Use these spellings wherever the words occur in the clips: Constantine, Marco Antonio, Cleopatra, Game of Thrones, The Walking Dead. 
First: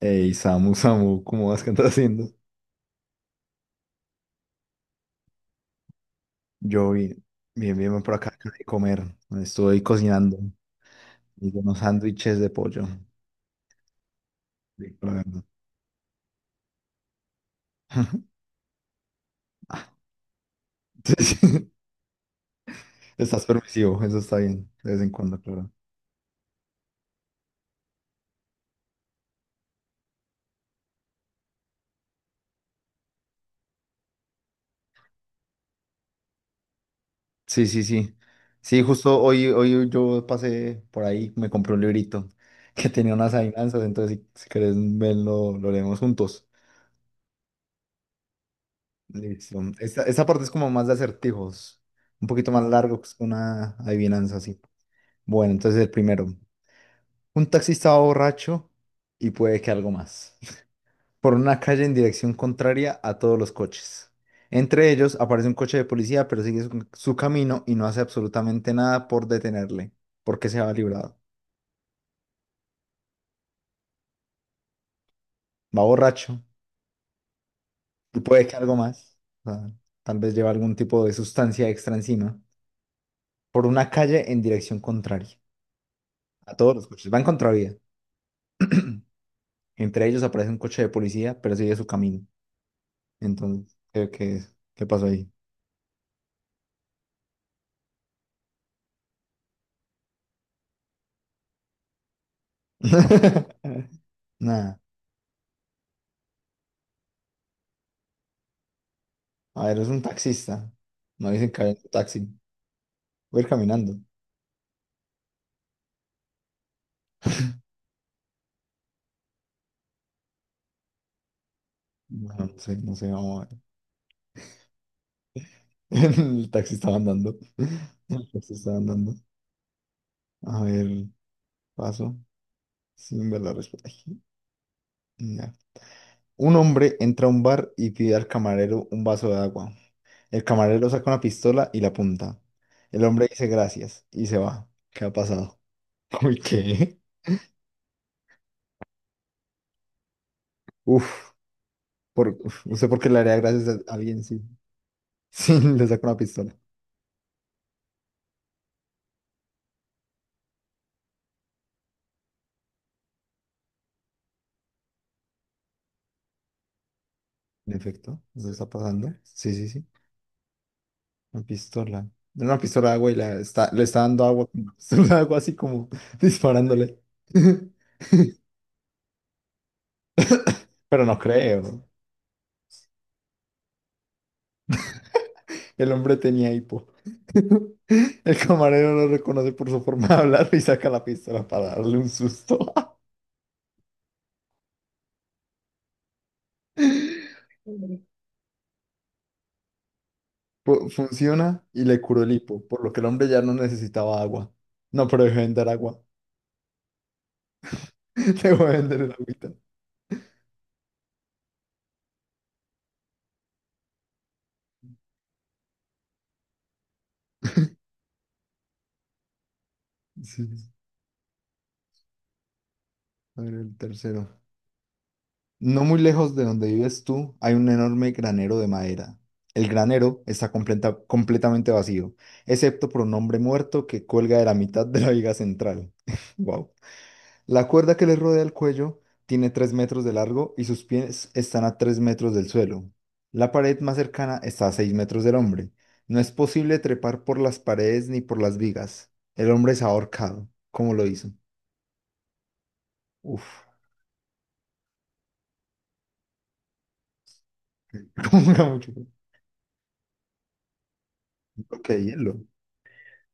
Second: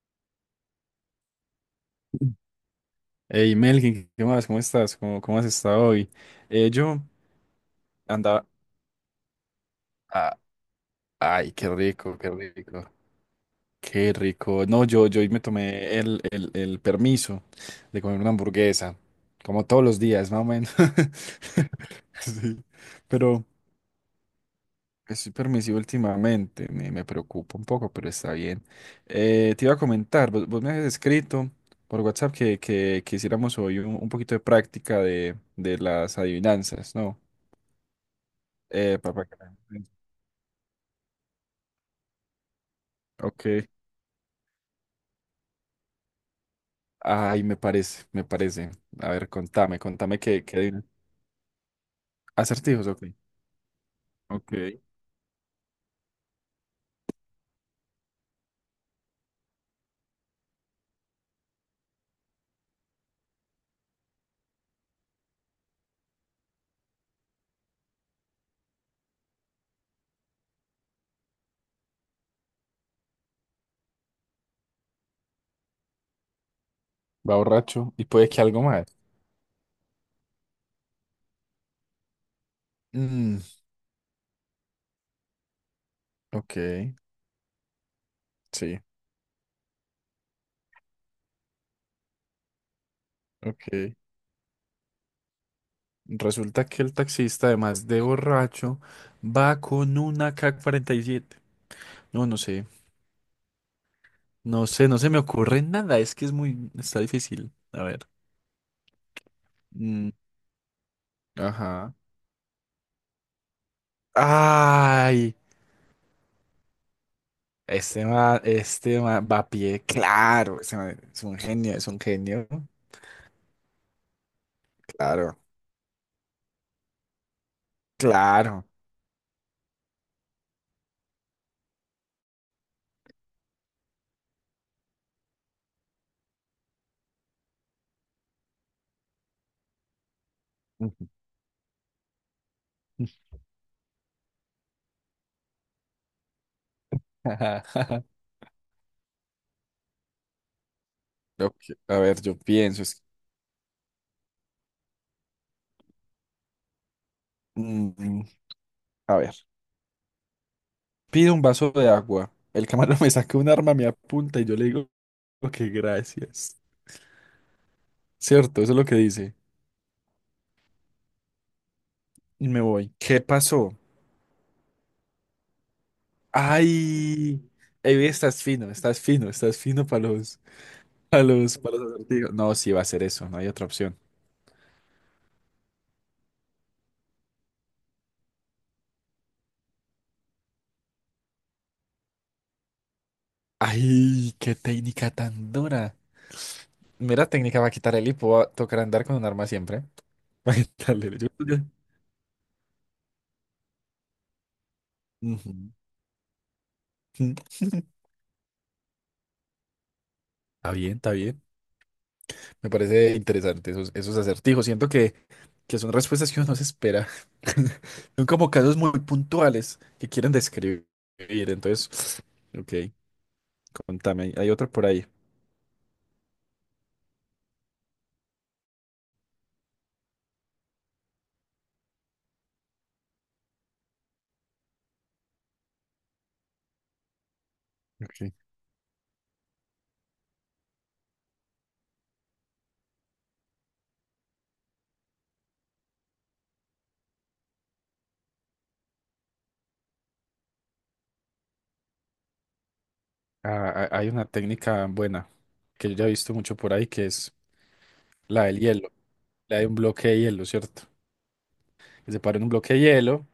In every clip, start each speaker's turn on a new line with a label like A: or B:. A: Ey, Samu, Samu, ¿cómo vas? ¿Qué andas haciendo?
B: Hey Melkin, ¿qué más? ¿Cómo estás? ¿Cómo has estado hoy?
A: Yo
B: Yo
A: bien, bien, bien, por acá,
B: andaba...
A: acabo de comer. Estoy
B: ah,
A: cocinando,
B: ay,
A: hice
B: qué
A: unos
B: rico, qué
A: sándwiches de
B: rico,
A: pollo.
B: qué rico. No,
A: Rico, la
B: yo hoy me
A: verdad.
B: tomé el permiso de comer una hamburguesa, como todos
A: Ah,
B: los días, más o menos.
A: sí, sí.
B: Sí, pero
A: Estás permisivo, eso está bien, de vez en
B: estoy
A: cuando, claro.
B: permisivo últimamente, me preocupa un poco, pero está bien. Te iba a comentar, vos me habías escrito por WhatsApp que hiciéramos hoy un poquito de práctica de las adivinanzas, ¿no?
A: Sí, sí, sí. Sí, justo
B: Papá.
A: hoy yo pasé por ahí, me compré un librito que tenía unas
B: Ok.
A: adivinanzas, entonces si querés verlo, lo leemos juntos.
B: Ay, me parece, me parece. A ver,
A: Listo. Esta,
B: contame
A: esta parte es
B: qué
A: como
B: adivinas.
A: más de acertijos, un poquito más
B: Acertijos,
A: largo
B: ok.
A: que una adivinanza, sí.
B: Ok.
A: Bueno, entonces el primero. Un taxista va borracho y puede que algo más. Por una calle en dirección contraria a todos los coches. Entre ellos aparece un coche de policía, pero sigue su camino y no hace absolutamente nada por detenerle, porque se va librado. Va borracho
B: Va borracho y
A: y
B: puede que
A: puede que
B: algo
A: algo
B: más.
A: más. O sea, tal vez lleva algún tipo de sustancia extra encima.
B: Mm,
A: Por una calle en dirección contraria a
B: ok,
A: todos los coches. Va en contravía.
B: sí,
A: Entre ellos aparece un coche de policía, pero sigue su camino. Entonces,
B: ok.
A: ¿qué pasó ahí?
B: Resulta que el taxista, además de borracho, va con una AK-47. No, no sé, no
A: Nada.
B: sé, no se me ocurre nada. Es que es muy, está difícil. A ver.
A: A ver, es un
B: Mm,
A: taxista. No dicen que hay un
B: ajá.
A: taxi. Voy a ir caminando.
B: ¡Ay! Este man va a pie, claro, ese man es un
A: Bueno,
B: genio,
A: no sé, no sé, vamos a ver.
B: claro,
A: El taxista va andando. El
B: claro.
A: taxista va andando. A ver, paso. Sin ver la respuesta. Ay, ya. Un hombre entra a un bar y pide al camarero un vaso de agua. El camarero
B: Ujú.
A: saca una pistola y la apunta. El hombre dice gracias y se va. ¿Qué ha pasado? Uy, ¿qué? Uf,
B: A ver, yo
A: no
B: pienso,
A: sé por qué le haría gracias a alguien, sí. Sí, le saca una pistola.
B: mm, a ver, pido un vaso de agua, el camarón me saca un arma, me apunta y yo le digo que gracias.
A: En efecto, eso
B: Cierto,
A: está
B: eso es lo que
A: pasando.
B: dice.
A: Sí, sí, sí. Una pistola.
B: Y
A: Una
B: me
A: pistola
B: voy.
A: de agua y
B: ¿Qué pasó?
A: le está dando agua con una pistola de agua, así como disparándole.
B: Ay, Evi, estás fino, estás fino, estás fino
A: Pero no creo.
B: para los acertijos. No, sí va a ser eso, no hay otra opción.
A: El hombre tenía hipo. El camarero no lo reconoce por su forma de hablar y saca la pistola para darle un susto.
B: Ay, qué técnica tan dura. Mira, técnica va a quitar el hipo, va a tocar andar con un arma siempre. Va a quitarle- yo- yo-
A: Funciona y le curó el hipo, por lo que el hombre ya no necesitaba agua. No, pero dejó de vender
B: Ujú.
A: agua. Dejó de vender el agüita.
B: Está bien, está bien. Me parece interesante esos acertijos. Siento que son respuestas que uno no se espera. Son como casos muy puntuales que quieren
A: Sí, sí, sí.
B: describir. Entonces, ok,
A: A ver, el tercero.
B: contame. Hay otra por ahí.
A: No muy lejos de donde vives tú hay un enorme granero de madera. El granero está completamente vacío, excepto por un hombre muerto que cuelga de la mitad de la viga central. Wow. La cuerda que le
B: Ok.
A: rodea el cuello tiene 3 metros de largo y sus pies están a 3 metros del suelo. La pared más cercana está a 6 metros del hombre. No es posible trepar por las paredes ni por las vigas. El hombre es ahorcado. ¿Cómo lo hizo? Uf,
B: Hay una técnica buena que yo ya he visto mucho por ahí que es la del
A: como
B: hielo,
A: mucho.
B: la de un bloque de hielo, ¿cierto?
A: Bloque de
B: Que se paró en
A: hielo.
B: un bloque de hielo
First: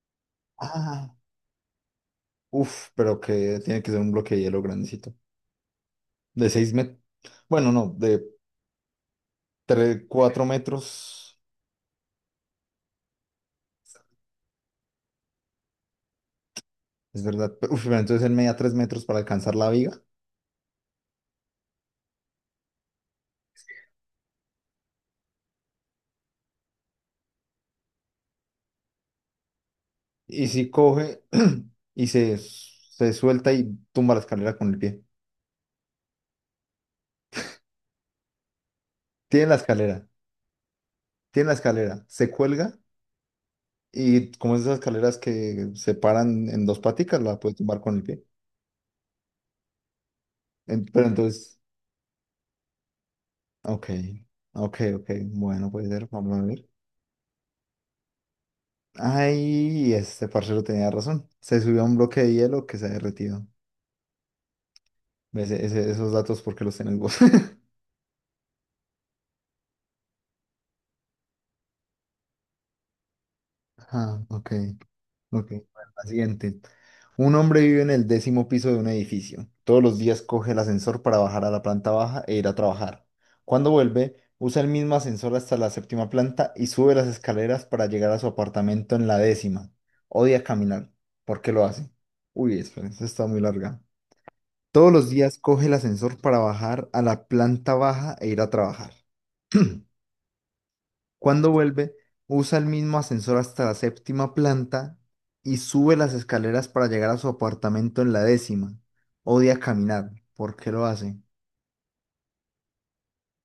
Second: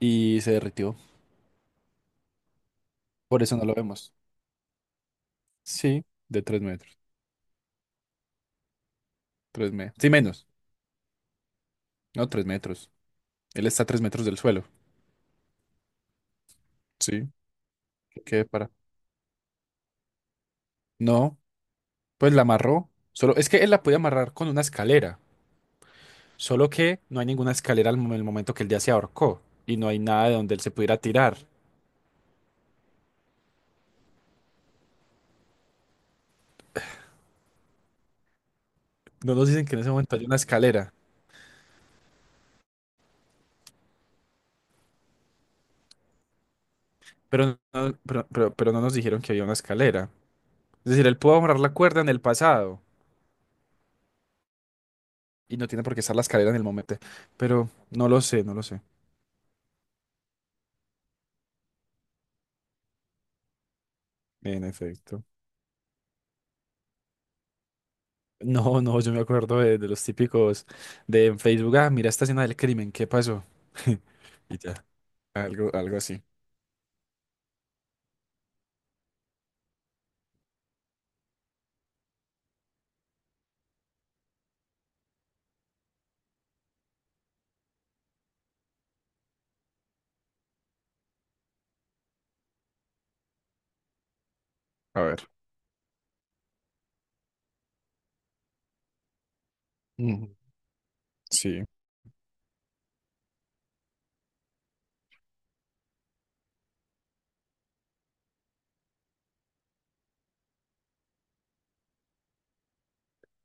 B: y se derritió.
A: Ah, uf, pero
B: Por eso
A: que
B: no lo
A: tiene que ser un
B: vemos.
A: bloque de hielo grandecito.
B: Sí, de
A: De
B: tres
A: 6
B: metros.
A: metros. Bueno, no, de
B: Tres metros.
A: 3,
B: Sí,
A: 4
B: menos.
A: metros.
B: No, tres metros. Él está a tres metros del suelo. Sí,
A: Es verdad. Uf, pero entonces él
B: qué
A: media
B: para.
A: 3 metros para alcanzar la viga.
B: No, pues la amarró. Solo, es que él la puede amarrar con una escalera. Solo que no hay ninguna escalera el momento que él ya se ahorcó. Y no hay nada de
A: Y
B: donde él
A: si
B: se pudiera
A: coge
B: tirar.
A: y se suelta y tumba la escalera con el pie.
B: No
A: Tiene
B: nos
A: la
B: dicen que en ese
A: escalera,
B: momento hay una escalera.
A: tiene la escalera. Se cuelga, y como es esas escaleras que se paran en dos paticas, la
B: Pero
A: puede tumbar con
B: no,
A: el pie.
B: no nos dijeron que había una escalera. Es decir,
A: Pero
B: él pudo
A: entonces,
B: amarrar la cuerda en el pasado.
A: ok, ok, ok.
B: Y no
A: Bueno,
B: tiene
A: puede
B: por qué
A: ser.
B: estar la
A: Vamos a
B: escalera en el
A: ver.
B: momento. Pero no lo sé, no lo sé.
A: Ay, este parcero tenía razón. Se subió a un bloque de hielo que se ha derretido.
B: En efecto.
A: ¿Ves? Esos datos, ¿porque los tenés vos?
B: No, no, yo me acuerdo de los típicos de en Facebook. Ah, mira esta escena del crimen, ¿qué pasó?
A: Ah, ok,
B: Y ya.
A: ok. Bueno,
B: Algo
A: la
B: así.
A: siguiente. Un hombre vive en el décimo piso de un edificio. Todos los días coge el ascensor para bajar a la planta baja e ir a trabajar. Cuando vuelve, usa el mismo ascensor hasta la séptima planta y sube las escaleras para llegar a su apartamento en la décima. Odia caminar. ¿Por qué lo hace? Uy, espera, esta está muy larga. Todos
B: A
A: los
B: ver.
A: días coge el ascensor para bajar a la planta baja e ir a trabajar.
B: Ujú.
A: Cuando
B: Sí,
A: vuelve, usa el mismo ascensor hasta la séptima planta y sube las escaleras para llegar a su apartamento en la décima. Odia caminar. ¿Por qué lo hace?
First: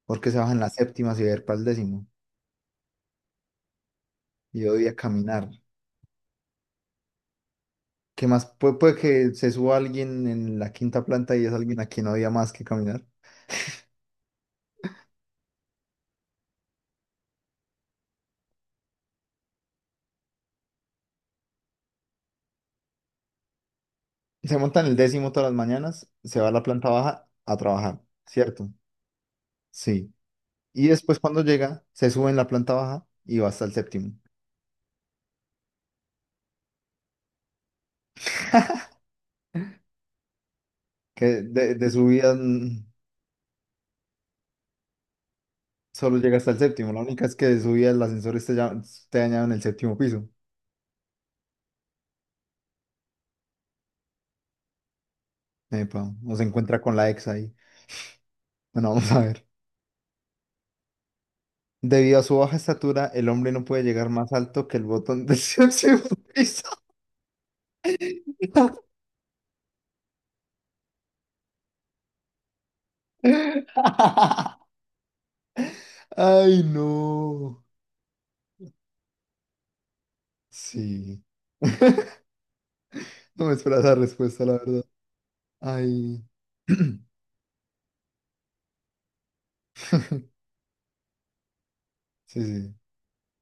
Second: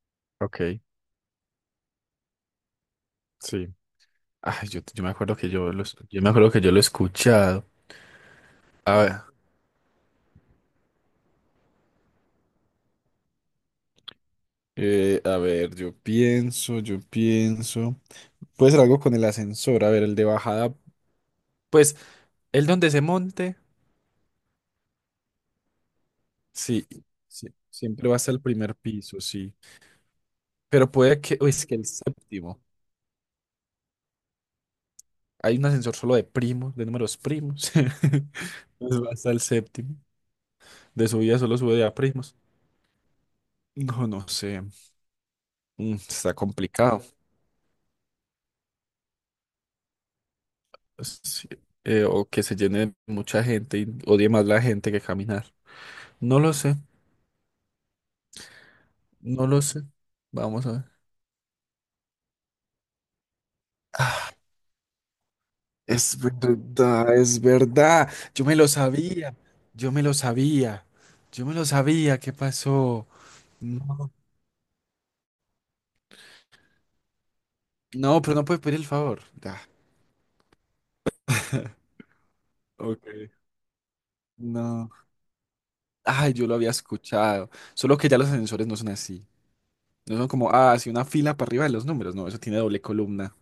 A: Porque se baja en
B: ok,
A: la séptima si ver para el décimo.
B: sí.
A: Y
B: Ay,
A: odia caminar.
B: yo me acuerdo que yo lo he escuchado.
A: ¿Qué más? Puede
B: A ver.
A: que se suba alguien en la quinta planta y es alguien a quien odia más que caminar.
B: A ver, yo pienso. Puede ser algo con el ascensor, a ver, el de bajada. Pues, el donde se monte.
A: Se monta en el décimo todas las mañanas, se va a la
B: Sí,
A: planta baja
B: sí,
A: a trabajar,
B: siempre va hasta el
A: ¿cierto?
B: primer piso, sí.
A: Sí. Y
B: Pero
A: después
B: puede que,
A: cuando
B: uy, es que
A: llega,
B: el
A: se sube en la
B: séptimo.
A: planta baja y va hasta el séptimo.
B: Hay un ascensor solo de primos, de números primos. Pues va hasta el séptimo. De
A: Que
B: subida solo
A: de,
B: sube de
A: de
B: a
A: subida
B: primos.
A: mm,
B: No, no sé.
A: solo
B: Está
A: llega hasta el séptimo. La
B: complicado.
A: única es que de subida el ascensor está dañado en el séptimo piso.
B: Pues, sí, o que se llene de mucha gente y odie más la gente que caminar.
A: Epa, o
B: No
A: se
B: lo sé,
A: encuentra con la ex ahí. Bueno, vamos a ver.
B: no lo sé. Vamos a ver.
A: Debido a su baja estatura, el hombre no puede llegar
B: Ah,
A: más alto que el botón del séptimo
B: Es
A: piso.
B: verdad, es verdad. Yo me lo sabía, yo me lo sabía, yo me lo sabía. ¿Qué pasó? No,
A: Ay, no.
B: no, pero no puede pedir el favor. Ya.
A: Sí.
B: Ok.
A: No me esperaba esa respuesta, la verdad.
B: No.
A: Ay.
B: Ay, yo lo había escuchado. Solo que ya los ascensores no son así. No son como, así una fila para arriba de los números. No, eso
A: Sí,
B: tiene
A: sí.
B: doble columna.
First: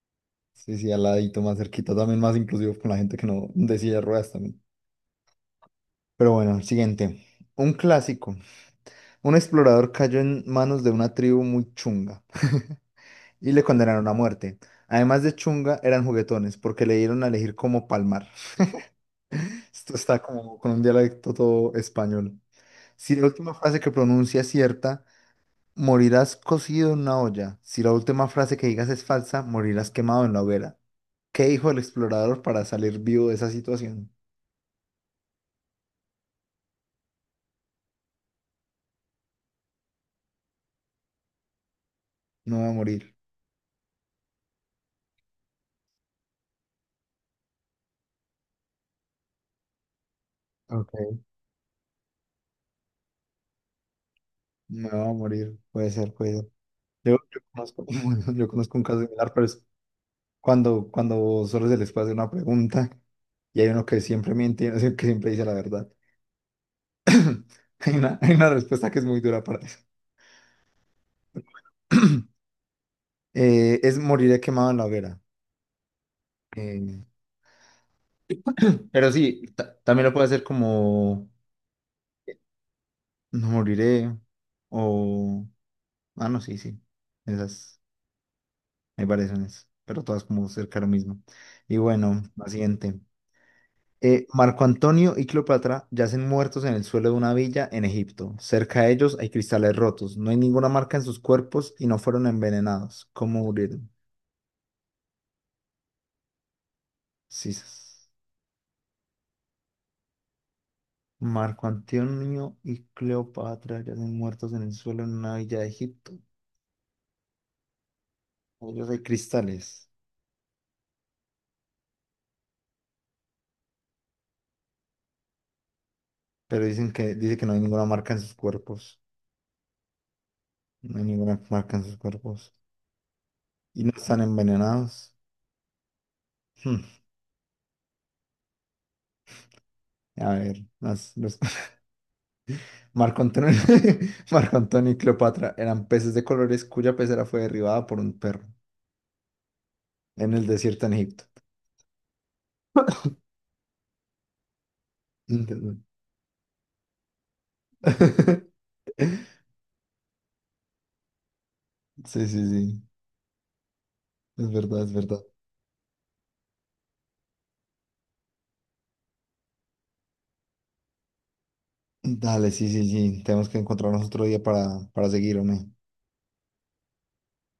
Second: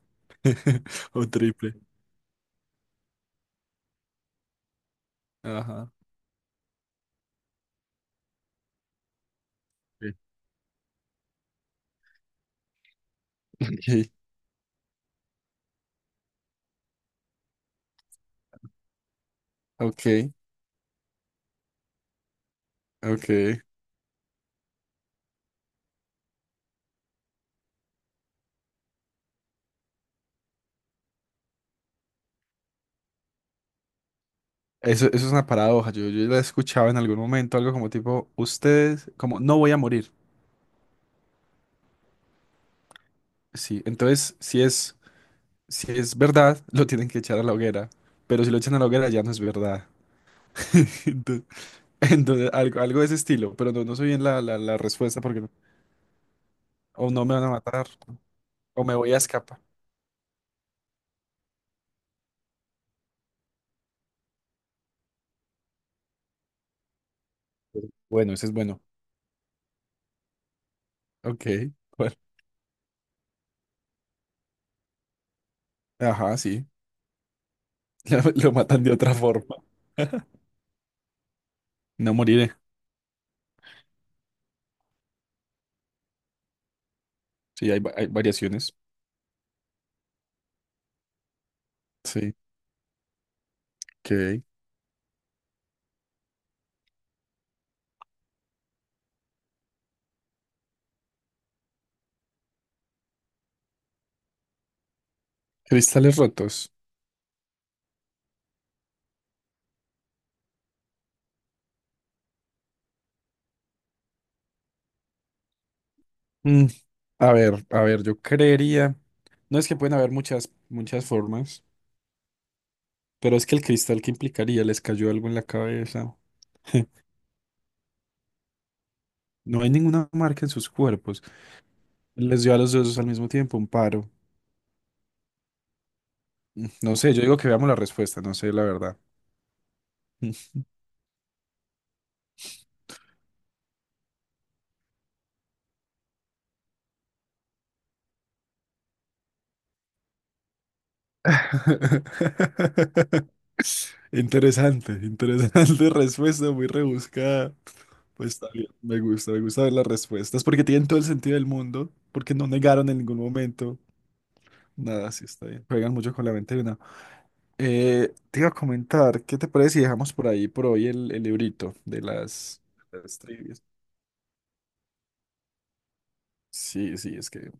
A: Sí, sí, al
B: O
A: ladito, más
B: triple.
A: cerquita, también más inclusivo con la gente que no de silla de ruedas también.
B: Ajá.
A: Pero bueno, el siguiente. Un clásico. Un explorador
B: Sí.
A: cayó en manos de una tribu muy chunga y le condenaron a muerte. Además de chunga, eran juguetones porque le dieron a elegir cómo palmar. Esto
B: Ok,
A: está como con un dialecto todo español.
B: ok.
A: Si la última
B: Ok.
A: frase que pronuncia es cierta, morirás cocido en una olla. Si la última frase que digas es falsa, morirás quemado en la hoguera. ¿Qué dijo el explorador para salir vivo de esa situación?
B: Eso es una paradoja. Yo la he escuchado en algún momento, algo como tipo, ustedes, como, no voy a morir.
A: No va a morir.
B: Sí, entonces, si es verdad, lo tienen que echar a la hoguera. Pero si lo echan a la hoguera, ya no es verdad.
A: Ok,
B: Entonces, algo de ese estilo, pero no, no sé bien la
A: me va a
B: respuesta porque no-
A: morir, puede ser, puede ser.
B: o
A: Yo,
B: no me
A: yo
B: van a
A: conozco,
B: matar
A: bueno, yo conozco un
B: o me
A: caso
B: voy a
A: similar, pero
B: escapar.
A: es cuando solo se les puede hacer una pregunta y hay uno que siempre miente, y uno que siempre dice la verdad. Hay una,
B: Bueno,
A: hay
B: ese
A: una
B: es bueno.
A: respuesta que es muy dura para eso.
B: Ok, bueno,
A: Es moriré quemado en la hoguera.
B: ajá, sí.
A: Eh,
B: Ya lo matan de
A: pero
B: otra
A: sí,
B: forma.
A: también lo puede hacer como
B: No moriré.
A: no moriré o... Ah, no, sí, sí.
B: Sí,
A: Esas,
B: hay variaciones.
A: hay variaciones, pero todas como cerca de lo mismo. Y bueno,
B: Sí,
A: la siguiente.
B: ok.
A: Marco Antonio y Cleopatra yacen muertos en el suelo de una villa en Egipto. Cerca de ellos hay cristales rotos. No hay ninguna marca en sus cuerpos y no fueron envenenados. ¿Cómo murieron?
B: Cristales rotos.
A: Sí, sí, sí. Marco Antonio y Cleopatra yacen muertos en el suelo en una villa de Egipto.
B: Mm, a ver, yo
A: Ellos
B: creería.
A: hay
B: No es que
A: cristales,
B: pueden haber muchas, muchas formas, pero es que el cristal que implicaría les cayó algo en la cabeza.
A: pero dice que no hay ninguna marca en sus cuerpos.
B: No hay ninguna marca en sus
A: No hay
B: cuerpos.
A: ninguna marca en sus
B: Les dio
A: cuerpos.
B: a los dos al mismo tiempo un
A: Y no
B: paro.
A: están envenenados. Hmm.
B: No sé, yo digo que veamos la respuesta, no sé la verdad.
A: A ver, los Marco Antonio, Marco Antonio y Cleopatra eran peces de colores cuya pecera fue derribada por un perro en el desierto en Egipto.
B: Interesante,
A: Entiendo.
B: interesante respuesta, muy rebuscada. Pues está bien, me gusta ver las respuestas porque tienen todo el sentido del mundo,
A: Sí,
B: porque
A: sí,
B: no
A: sí.
B: negaron en ningún momento.
A: Es verdad, es
B: Nada,
A: verdad.
B: sí está bien. Juegan mucho con la mente de una. Te iba a comentar, ¿qué te parece si dejamos por ahí por hoy el librito
A: Dale, sí, sí,
B: de las
A: sí. Tenemos que
B: trivias?
A: encontrarnos otro día para seguir, hombre.
B: Sí, sí, es que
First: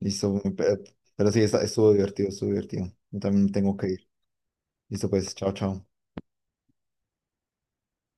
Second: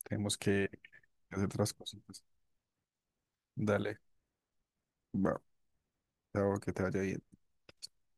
A: Listo,
B: tenemos
A: hombre.
B: que
A: Pero sí,
B: hacer otras
A: estuvo
B: cositas.
A: divertido, estuvo divertido. Yo también tengo que
B: Dale,
A: ir. Listo, pues.
B: va,
A: Chao, chao.
B: chao, que te vaya bien.